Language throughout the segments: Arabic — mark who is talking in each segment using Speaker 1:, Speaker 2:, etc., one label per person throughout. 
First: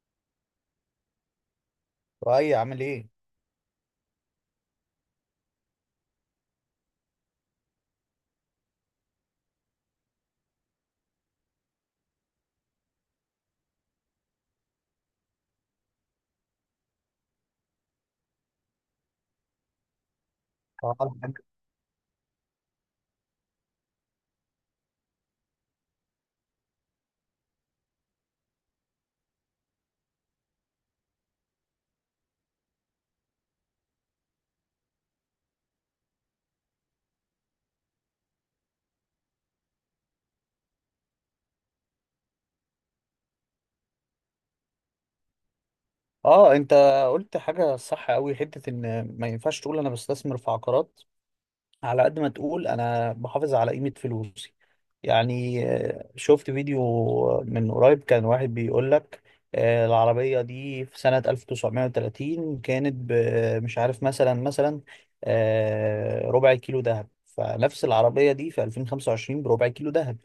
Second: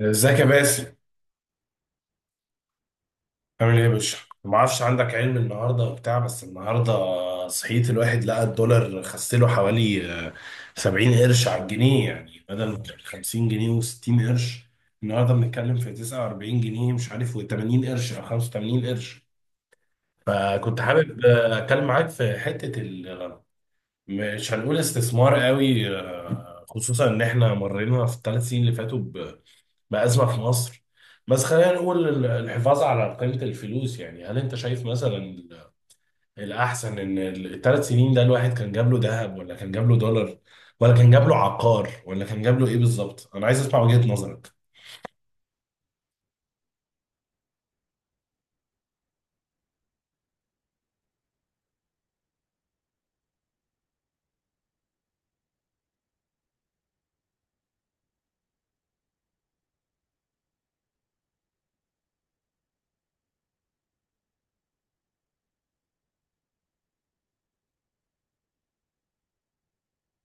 Speaker 1: ازيك يا باسل؟
Speaker 2: وأي، عامل ايه؟
Speaker 1: عامل ايه يا باشا؟ ما اعرفش عندك علم النهارده وبتاع، بس النهارده صحيت الواحد لقى الدولار خسله حوالي 70 قرش على الجنيه، يعني بدل ما كان 50 جنيه و60 قرش، النهارده بنتكلم في 49 جنيه مش عارف و80 قرش او 85 قرش. فكنت
Speaker 2: اه
Speaker 1: حابب اتكلم معاك في حته مش هنقول استثمار قوي خصوصا ان احنا مرينا في ال3 سنين اللي فاتوا بأزمة في مصر. بس خلينا نقول الحفاظ على قيمة الفلوس، يعني هل انت شايف مثلا الأحسن ان ال3 سنين ده الواحد كان جاب له ذهب ولا كان جاب له دولار ولا كان جاب له عقار ولا كان جاب له ايه بالظبط؟ أنا عايز أسمع وجهة نظرك.
Speaker 2: اه انت قلت حاجه صح قوي. حته ان ما ينفعش تقول انا بستثمر في عقارات على قد ما تقول انا بحافظ على قيمة فلوسي. يعني، شفت فيديو من قريب كان واحد بيقول لك، العربية دي في سنة 1930 كانت مش عارف، مثلا ربع كيلو ذهب. فنفس العربية دي في 2025 بربع كيلو ذهب،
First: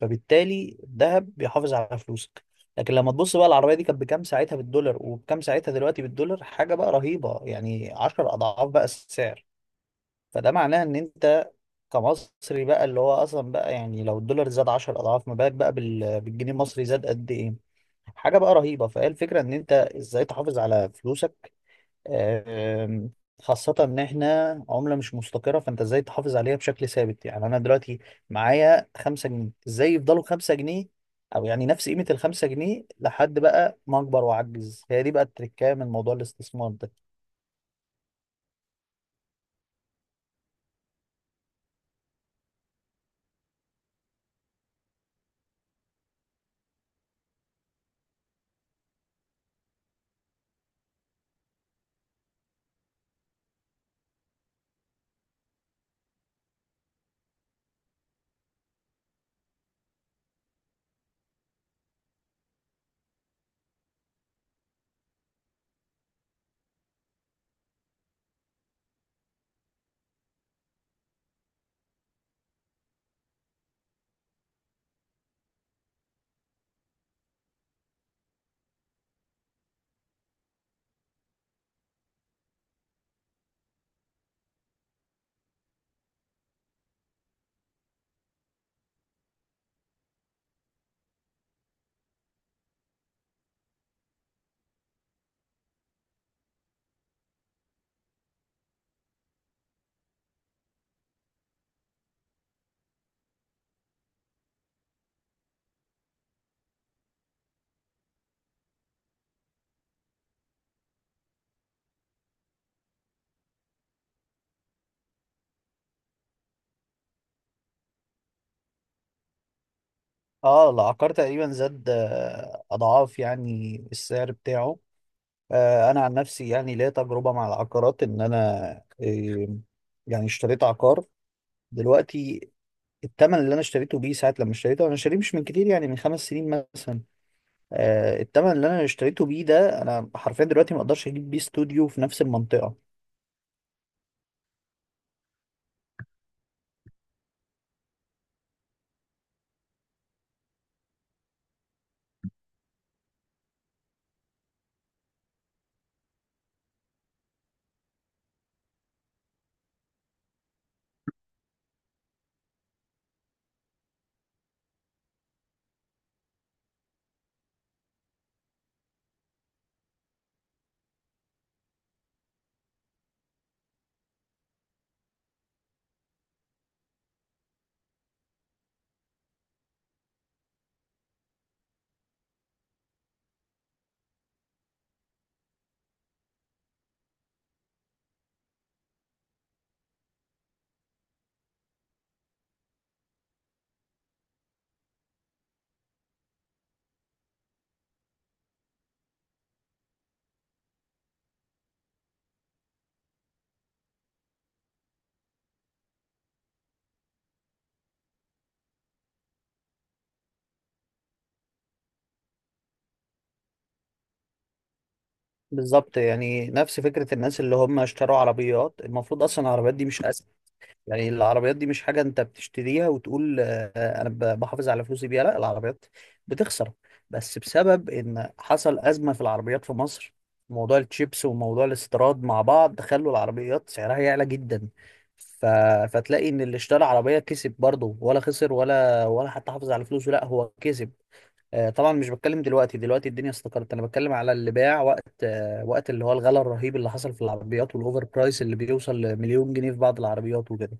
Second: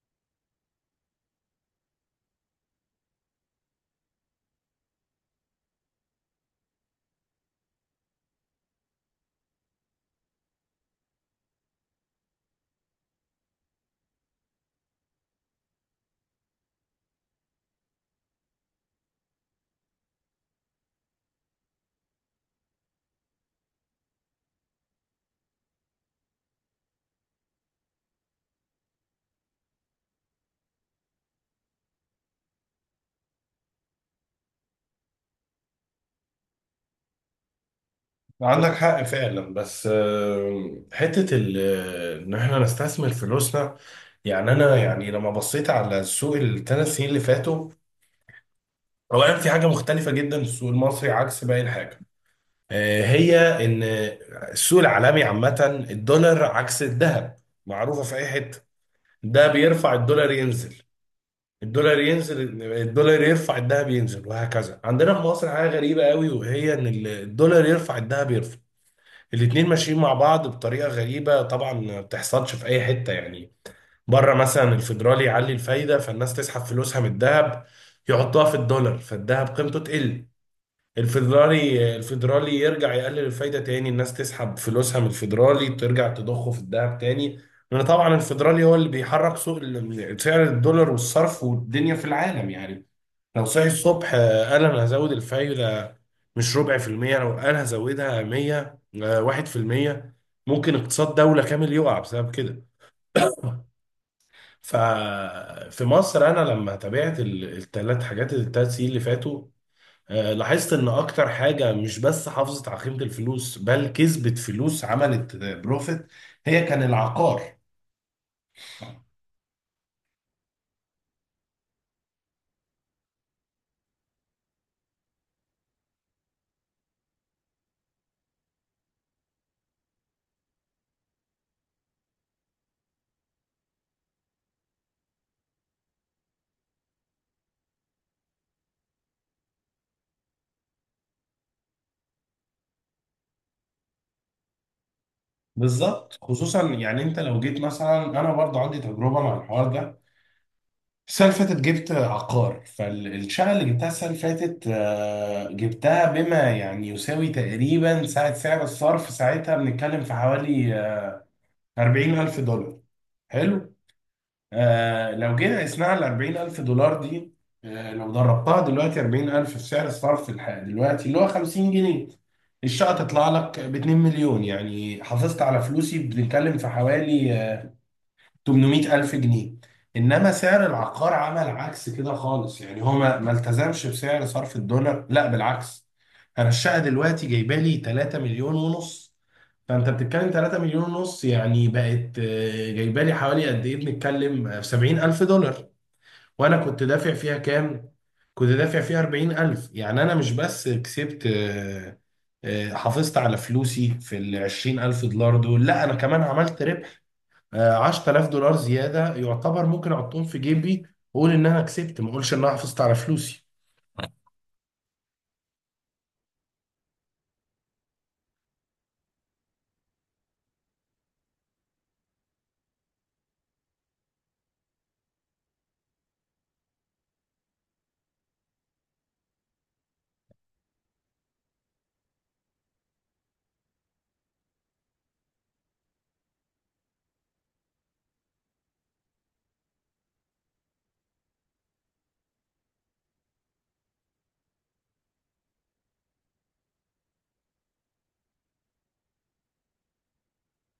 Speaker 2: فبالتالي الذهب بيحافظ على فلوسك. لكن لما تبص بقى، العربية دي كانت بكام ساعتها بالدولار وبكام ساعتها دلوقتي بالدولار؟ حاجة بقى رهيبة، يعني 10 أضعاف بقى السعر. فده معناه ان انت كمصري بقى، اللي هو اصلا بقى يعني لو الدولار زاد 10 اضعاف، ما بالك بقى بالجنيه المصري زاد قد ايه؟ حاجه بقى رهيبه. فهي الفكره ان انت ازاي تحافظ على فلوسك. آم، خاصه ان احنا عمله مش مستقره، فانت ازاي تحافظ عليها بشكل ثابت؟ يعني انا دلوقتي معايا 5 جنيه، ازاي يفضلوا 5 جنيه، او يعني نفس قيمه ال 5 جنيه لحد بقى ما اكبر واعجز. هي دي بقى التركية من موضوع الاستثمار ده.
Speaker 1: عندك حق فعلا، بس حتة ان احنا نستثمر فلوسنا، يعني انا يعني لما بصيت على السوق ال3 سنين اللي فاتوا، اولا في حاجة مختلفة جدا في السوق المصري عكس باقي الحاجة، هي ان السوق العالمي عامه الدولار عكس الذهب، معروفه في اي حته، ده بيرفع الدولار ينزل، الدولار ينزل الدولار يرفع الذهب ينزل وهكذا. عندنا في مصر حاجه غريبه قوي، وهي ان الدولار يرفع الذهب يرفع، الاتنين ماشيين مع بعض بطريقه غريبه، طبعا ما بتحصلش في اي حته يعني. بره مثلا الفيدرالي يعلي الفايده فالناس تسحب فلوسها من الذهب يحطها في الدولار فالذهب قيمته تقل. الفيدرالي يرجع يقلل الفايدة تاني، الناس تسحب فلوسها من الفيدرالي ترجع تضخه في الذهب تاني، لأن طبعا الفيدرالي هو اللي بيحرك سوق سعر الدولار والصرف والدنيا في العالم يعني. لو صحي الصبح قال أنا هزود الفايدة، مش ربع في المية، لو قال هزودها 100 1% ممكن اقتصاد دولة كامل يقع بسبب كده. ففي مصر أنا لما تابعت التلات حاجات ال3 سنين اللي فاتوا، لاحظت ان اكتر حاجة مش بس حافظت على قيمة الفلوس بل كسبت فلوس، عملت بروفيت، هي كان العقار.
Speaker 2: اه، العقار تقريبا زاد اضعاف، يعني السعر بتاعه. انا عن نفسي يعني ليا تجربه مع العقارات، ان انا آه، يعني اشتريت عقار دلوقتي. الثمن اللي انا اشتريته بيه ساعه لما اشتريته، انا شاريه مش من كتير، يعني من 5 سنين مثلا. الثمن اللي انا اشتريته بيه ده، انا حرفيا دلوقتي ما اقدرش اجيب بيه استوديو في نفس المنطقه.
Speaker 1: بالظبط، خصوصا يعني انت لو جيت مثلا، انا برضه عندي تجربة مع الحوار ده. السنة اللي فاتت جبت عقار، فالشقة اللي جبتها السنة اللي فاتت جبتها بما يعني يساوي تقريبا ساعة سعر الصرف، ساعتها بنتكلم في حوالي 40 ألف دولار. حلو. آه لو جينا قسناها ال 40000 دولار دي، آه لو ضربتها دلوقتي 40000 في سعر الصرف الحالي دلوقتي اللي هو 50 جنيه، الشقة تطلع لك ب 2 مليون، يعني حافظت على فلوسي بنتكلم في حوالي 800 ألف جنيه. إنما سعر العقار عمل عكس كده خالص، يعني هو ما التزمش بسعر صرف الدولار، لا بالعكس، أنا الشقة دلوقتي جايبة لي 3 مليون ونص. فأنت بتتكلم 3 مليون ونص، يعني بقت جايبة لي حوالي قد إيه، بنتكلم 70 ألف دولار. وأنا كنت دافع فيها كام؟ كنت دافع فيها 40 ألف، يعني أنا مش بس كسبت، حافظت على فلوسي في ال 20 ألف دولار دول، لا أنا كمان عملت ربح. 10000 دولار زياده يعتبر، ممكن احطهم في جيبي واقول ان انا كسبت، ما اقولش ان انا حافظت على فلوسي.
Speaker 2: بالظبط، يعني نفس فكره الناس اللي هم اشتروا عربيات. المفروض اصلا العربيات دي مش، يعني العربيات دي مش حاجة انت بتشتريها وتقول انا بحافظ على فلوسي بيها. لا، العربيات بتخسر، بس بسبب ان حصل أزمة في العربيات في مصر. موضوع التشيبس وموضوع الاستيراد مع بعض خلوا العربيات سعرها يعلى جدا. ف... فتلاقي ان اللي اشترى عربية كسب برضه، ولا خسر، ولا حتى حافظ على فلوسه؟ لا، هو كسب. طبعا مش بتكلم دلوقتي، دلوقتي الدنيا استقرت، انا بتكلم على اللي باع وقت اللي هو الغلاء الرهيب اللي حصل في العربيات والاوفر برايس اللي بيوصل لمليون جنيه في بعض العربيات وكده.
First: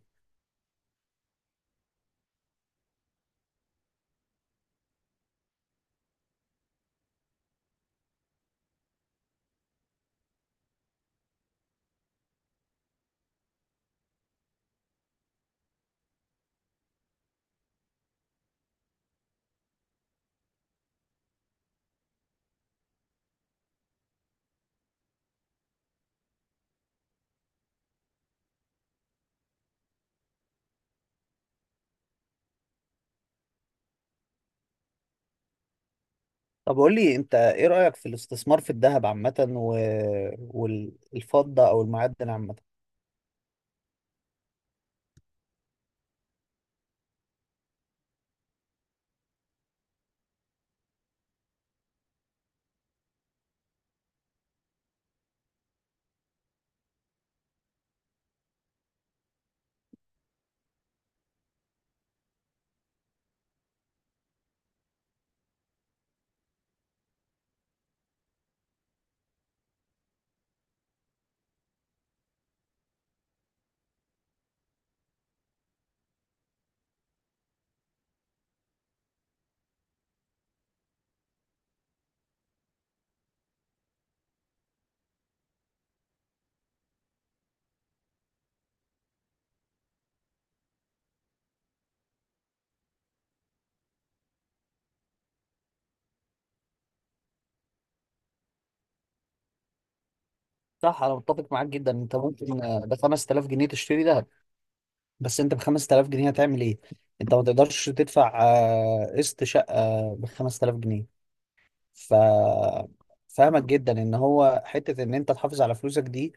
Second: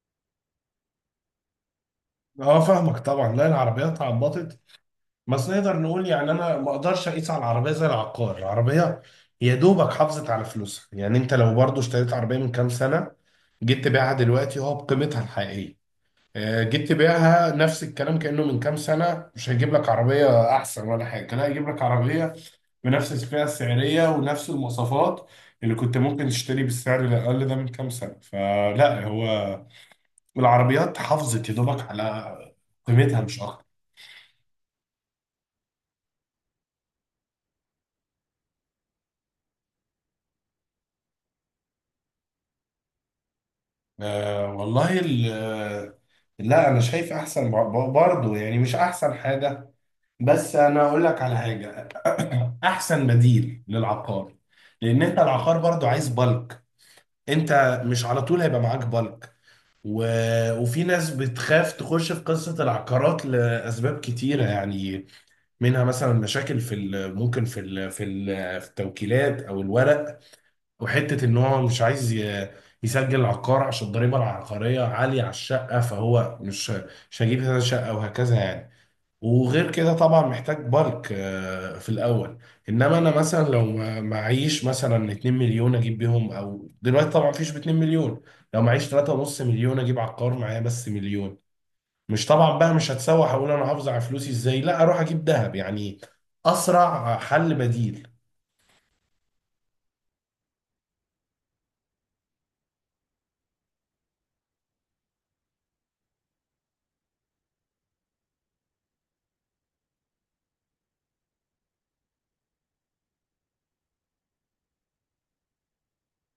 Speaker 1: اه، فاهمك طبعا، لا العربيات عبطت بس، نقدر نقول يعني انا ما اقدرش اقيس على العربيه زي العقار. العربيه يا دوبك حافظت على فلوسها، يعني انت لو برضو اشتريت عربيه من كام سنه جيت تبيعها دلوقتي هو بقيمتها الحقيقيه. جيت تبيعها نفس الكلام كانه من كام سنه، مش هيجيب لك عربيه احسن ولا حاجه، لا هيجيب لك عربيه بنفس الفئة السعرية ونفس المواصفات اللي كنت ممكن تشتري بالسعر الأقل ده من كام سنة. فلا هو العربيات حافظت يا دوبك على قيمتها مش أكتر.
Speaker 2: طب قول لي انت، ايه رأيك في الاستثمار في الذهب عامة والفضة او المعدن عامة؟
Speaker 1: والله لا أنا شايف أحسن برضه، يعني مش أحسن حاجة، بس أنا أقول لك على حاجة أحسن بديل للعقار، لأن أنت العقار برضه عايز بالك، أنت مش على طول هيبقى معاك بالك. و... وفي ناس بتخاف تخش في قصة العقارات لأسباب كتيرة يعني، منها مثلا مشاكل في ال... ممكن في ال... في ال... في التوكيلات أو الورق، وحتة إن هو مش عايز ي... يسجل عقار عشان الضريبة العقارية عالية على الشقة، فهو مش هجيب هذا الشقة وهكذا يعني. وغير كده طبعا محتاج بالك في الاول. انما انا مثلا لو معيش مثلا 2 مليون اجيب بيهم، او دلوقتي طبعا مفيش ب 2 مليون، لو معيش 3.5 مليون اجيب عقار معايا بس مليون، مش طبعا بقى، مش هتسوح اقول انا هحافظ على فلوسي ازاي، لا اروح اجيب ذهب يعني، اسرع حل بديل.
Speaker 2: صح، انا متفق معاك جدا. انت ممكن ب 5000 جنيه تشتري ذهب، بس انت ب 5000 جنيه هتعمل ايه؟ انت ما تقدرش تدفع قسط شقة ب 5000 جنيه. ف فاهمك جدا ان هو حتة ان انت تحافظ على فلوسك دي.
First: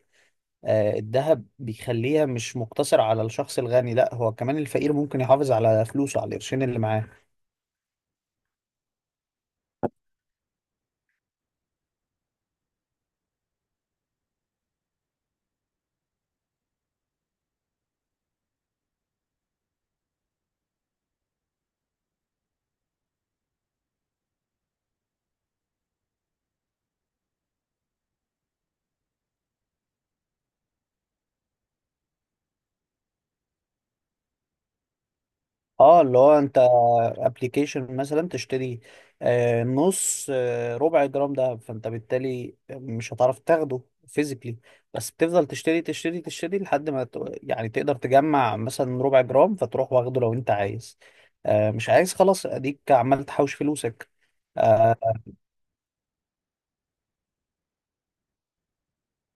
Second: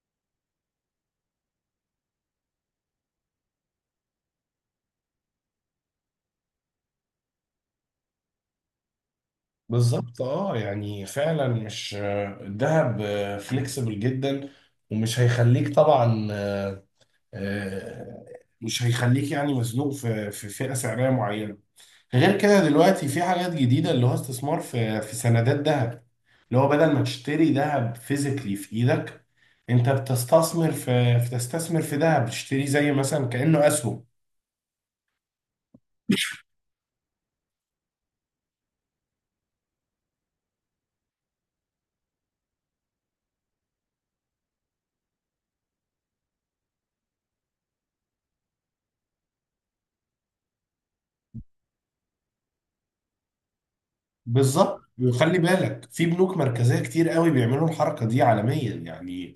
Speaker 2: الذهب بيخليها مش مقتصر على الشخص الغني، لا هو كمان الفقير ممكن يحافظ على فلوسه على القرشين اللي معاه.
Speaker 1: بالظبط، اه يعني فعلا مش الذهب فليكسبل جدا، ومش هيخليك طبعا، آه، مش هيخليك يعني مزنوق في فئة سعرية معينة. غير كده دلوقتي في حاجات جديدة، اللي هو استثمار في سندات ذهب، اللي هو بدل ما تشتري ذهب فيزيكلي في ايدك، انت بتستثمر في ذهب، تشتري زي مثلا كأنه اسهم.
Speaker 2: اه، اللي هو انت ابلكيشن مثلا تشتري آه، نص آه، ربع جرام دهب، فانت بالتالي مش هتعرف تاخده فيزيكلي. بس بتفضل تشتري تشتري تشتري لحد ما يعني تقدر تجمع مثلا ربع جرام، فتروح واخده لو انت عايز. مش عايز خلاص، اديك عمال تحوش فلوسك.
Speaker 1: بالظبط،
Speaker 2: آه،
Speaker 1: وخلي بالك في بنوك مركزية كتير قوي بيعملوا الحركة دي عالميا يعني.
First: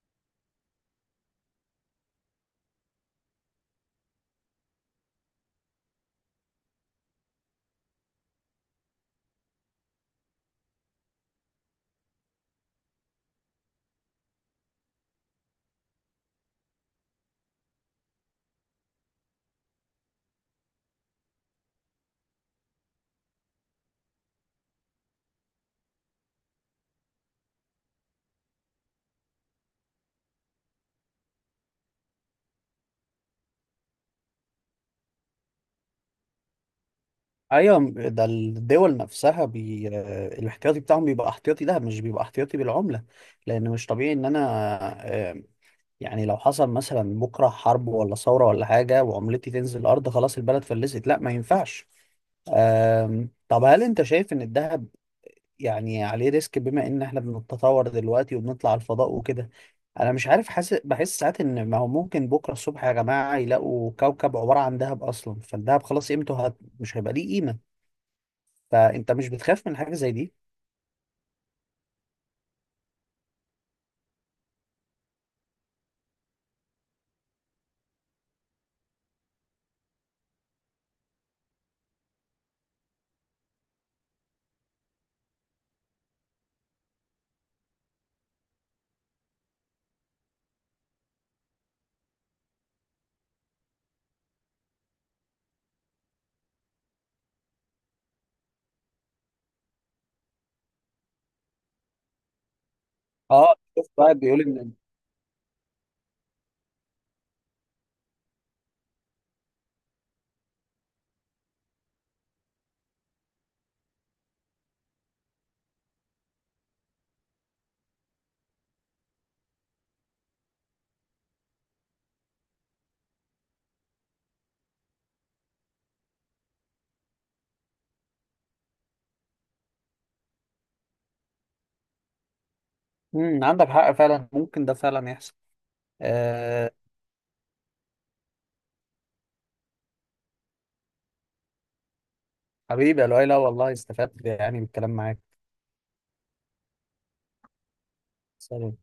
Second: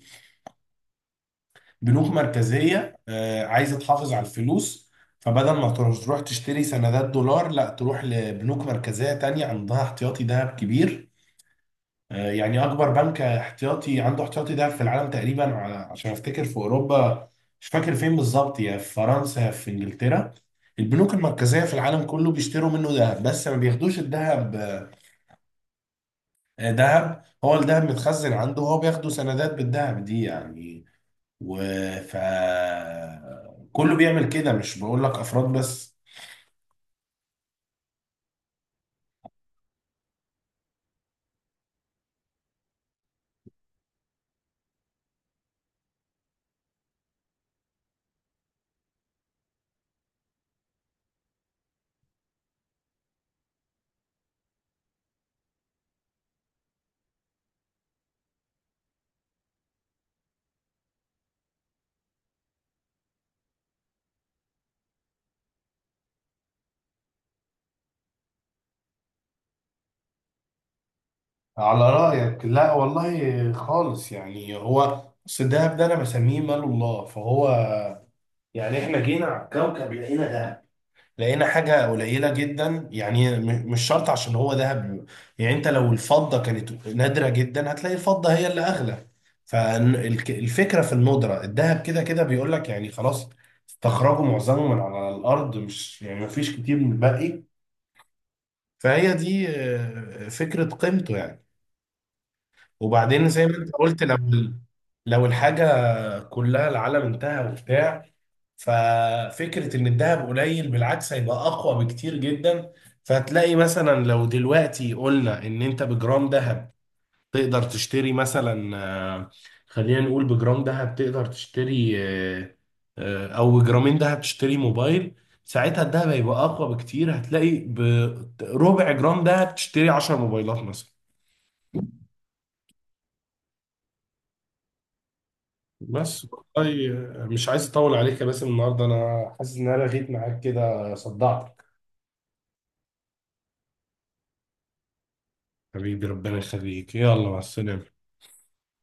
Speaker 1: بنوك مركزية عايزة تحافظ على الفلوس، فبدل ما تروح تشتري سندات دولار، لا تروح لبنوك مركزية تانية عندها احتياطي ذهب كبير. يعني أكبر بنك احتياطي عنده احتياطي ذهب في العالم تقريبا عشان أفتكر في أوروبا، مش فاكر فين بالظبط، يا في فرنسا يا في إنجلترا. البنوك المركزية في العالم كله بيشتروا منه ذهب بس ما بياخدوش الذهب، ذهب، هو الذهب متخزن عنده، هو بياخده سندات بالذهب دي يعني. و ف كله بيعمل كده، مش بقول لك افراد بس.
Speaker 2: ايوه، ده الدول نفسها بي... آه، الاحتياطي بتاعهم بيبقى احتياطي. ده مش بيبقى احتياطي بالعملة، لان مش طبيعي ان انا آه، يعني لو حصل مثلا بكرة حرب ولا ثورة ولا حاجة وعملتي تنزل الأرض، خلاص البلد فلست. لا، ما ينفعش. طب هل أنت شايف إن الذهب يعني عليه ريسك، بما إن إحنا بنتطور دلوقتي وبنطلع الفضاء وكده؟ أنا مش عارف، حاسس، بحس ساعات إن ما هو ممكن بكرة الصبح يا جماعة يلاقوا كوكب عبارة عن ذهب أصلا، فالذهب خلاص قيمته مش هيبقى ليه قيمة. فأنت مش بتخاف من حاجة زي دي؟
Speaker 1: على رايك لا والله خالص، يعني هو اصل الدهب ده انا بسميه مال الله، فهو يعني احنا جينا على الكوكب لقينا دهب، لقينا حاجه قليله جدا، يعني مش شرط عشان هو دهب، يعني انت لو الفضه كانت نادره جدا هتلاقي الفضه هي اللي اغلى. فالفكره في الندره، الدهب كده كده بيقول لك يعني خلاص استخرجوا معظمه من على الارض، مش يعني مفيش كتير من الباقي، فهي دي فكرة قيمته يعني. وبعدين زي
Speaker 2: اه،
Speaker 1: ما انت
Speaker 2: شفت
Speaker 1: قلت، لو
Speaker 2: واحد بيقول إن.
Speaker 1: لو الحاجة كلها العالم انتهى وبتاع، ففكرة ان الذهب قليل بالعكس هيبقى اقوى بكتير جدا. فهتلاقي مثلا لو دلوقتي قلنا ان انت بجرام ذهب تقدر تشتري مثلا، آه، خلينا نقول بجرام ذهب تقدر تشتري او ب2 جرام ذهب تشتري موبايل. ساعتها الدهب هيبقى اقوى بكتير، هتلاقي بربع جرام دهب تشتري 10 موبايلات مثلا.
Speaker 2: عندك حق فعلا، ممكن ده فعلا يحصل.
Speaker 1: بس والله، مش عايز اطول عليك يا باسم النهارده، انا حاسس ان انا لغيت معاك كده صدعتك.
Speaker 2: حبيبي يا لؤي، لا والله استفدت يعني من الكلام معاك.
Speaker 1: حبيبي ربنا يخليك، يلا مع السلامه.
Speaker 2: سلام.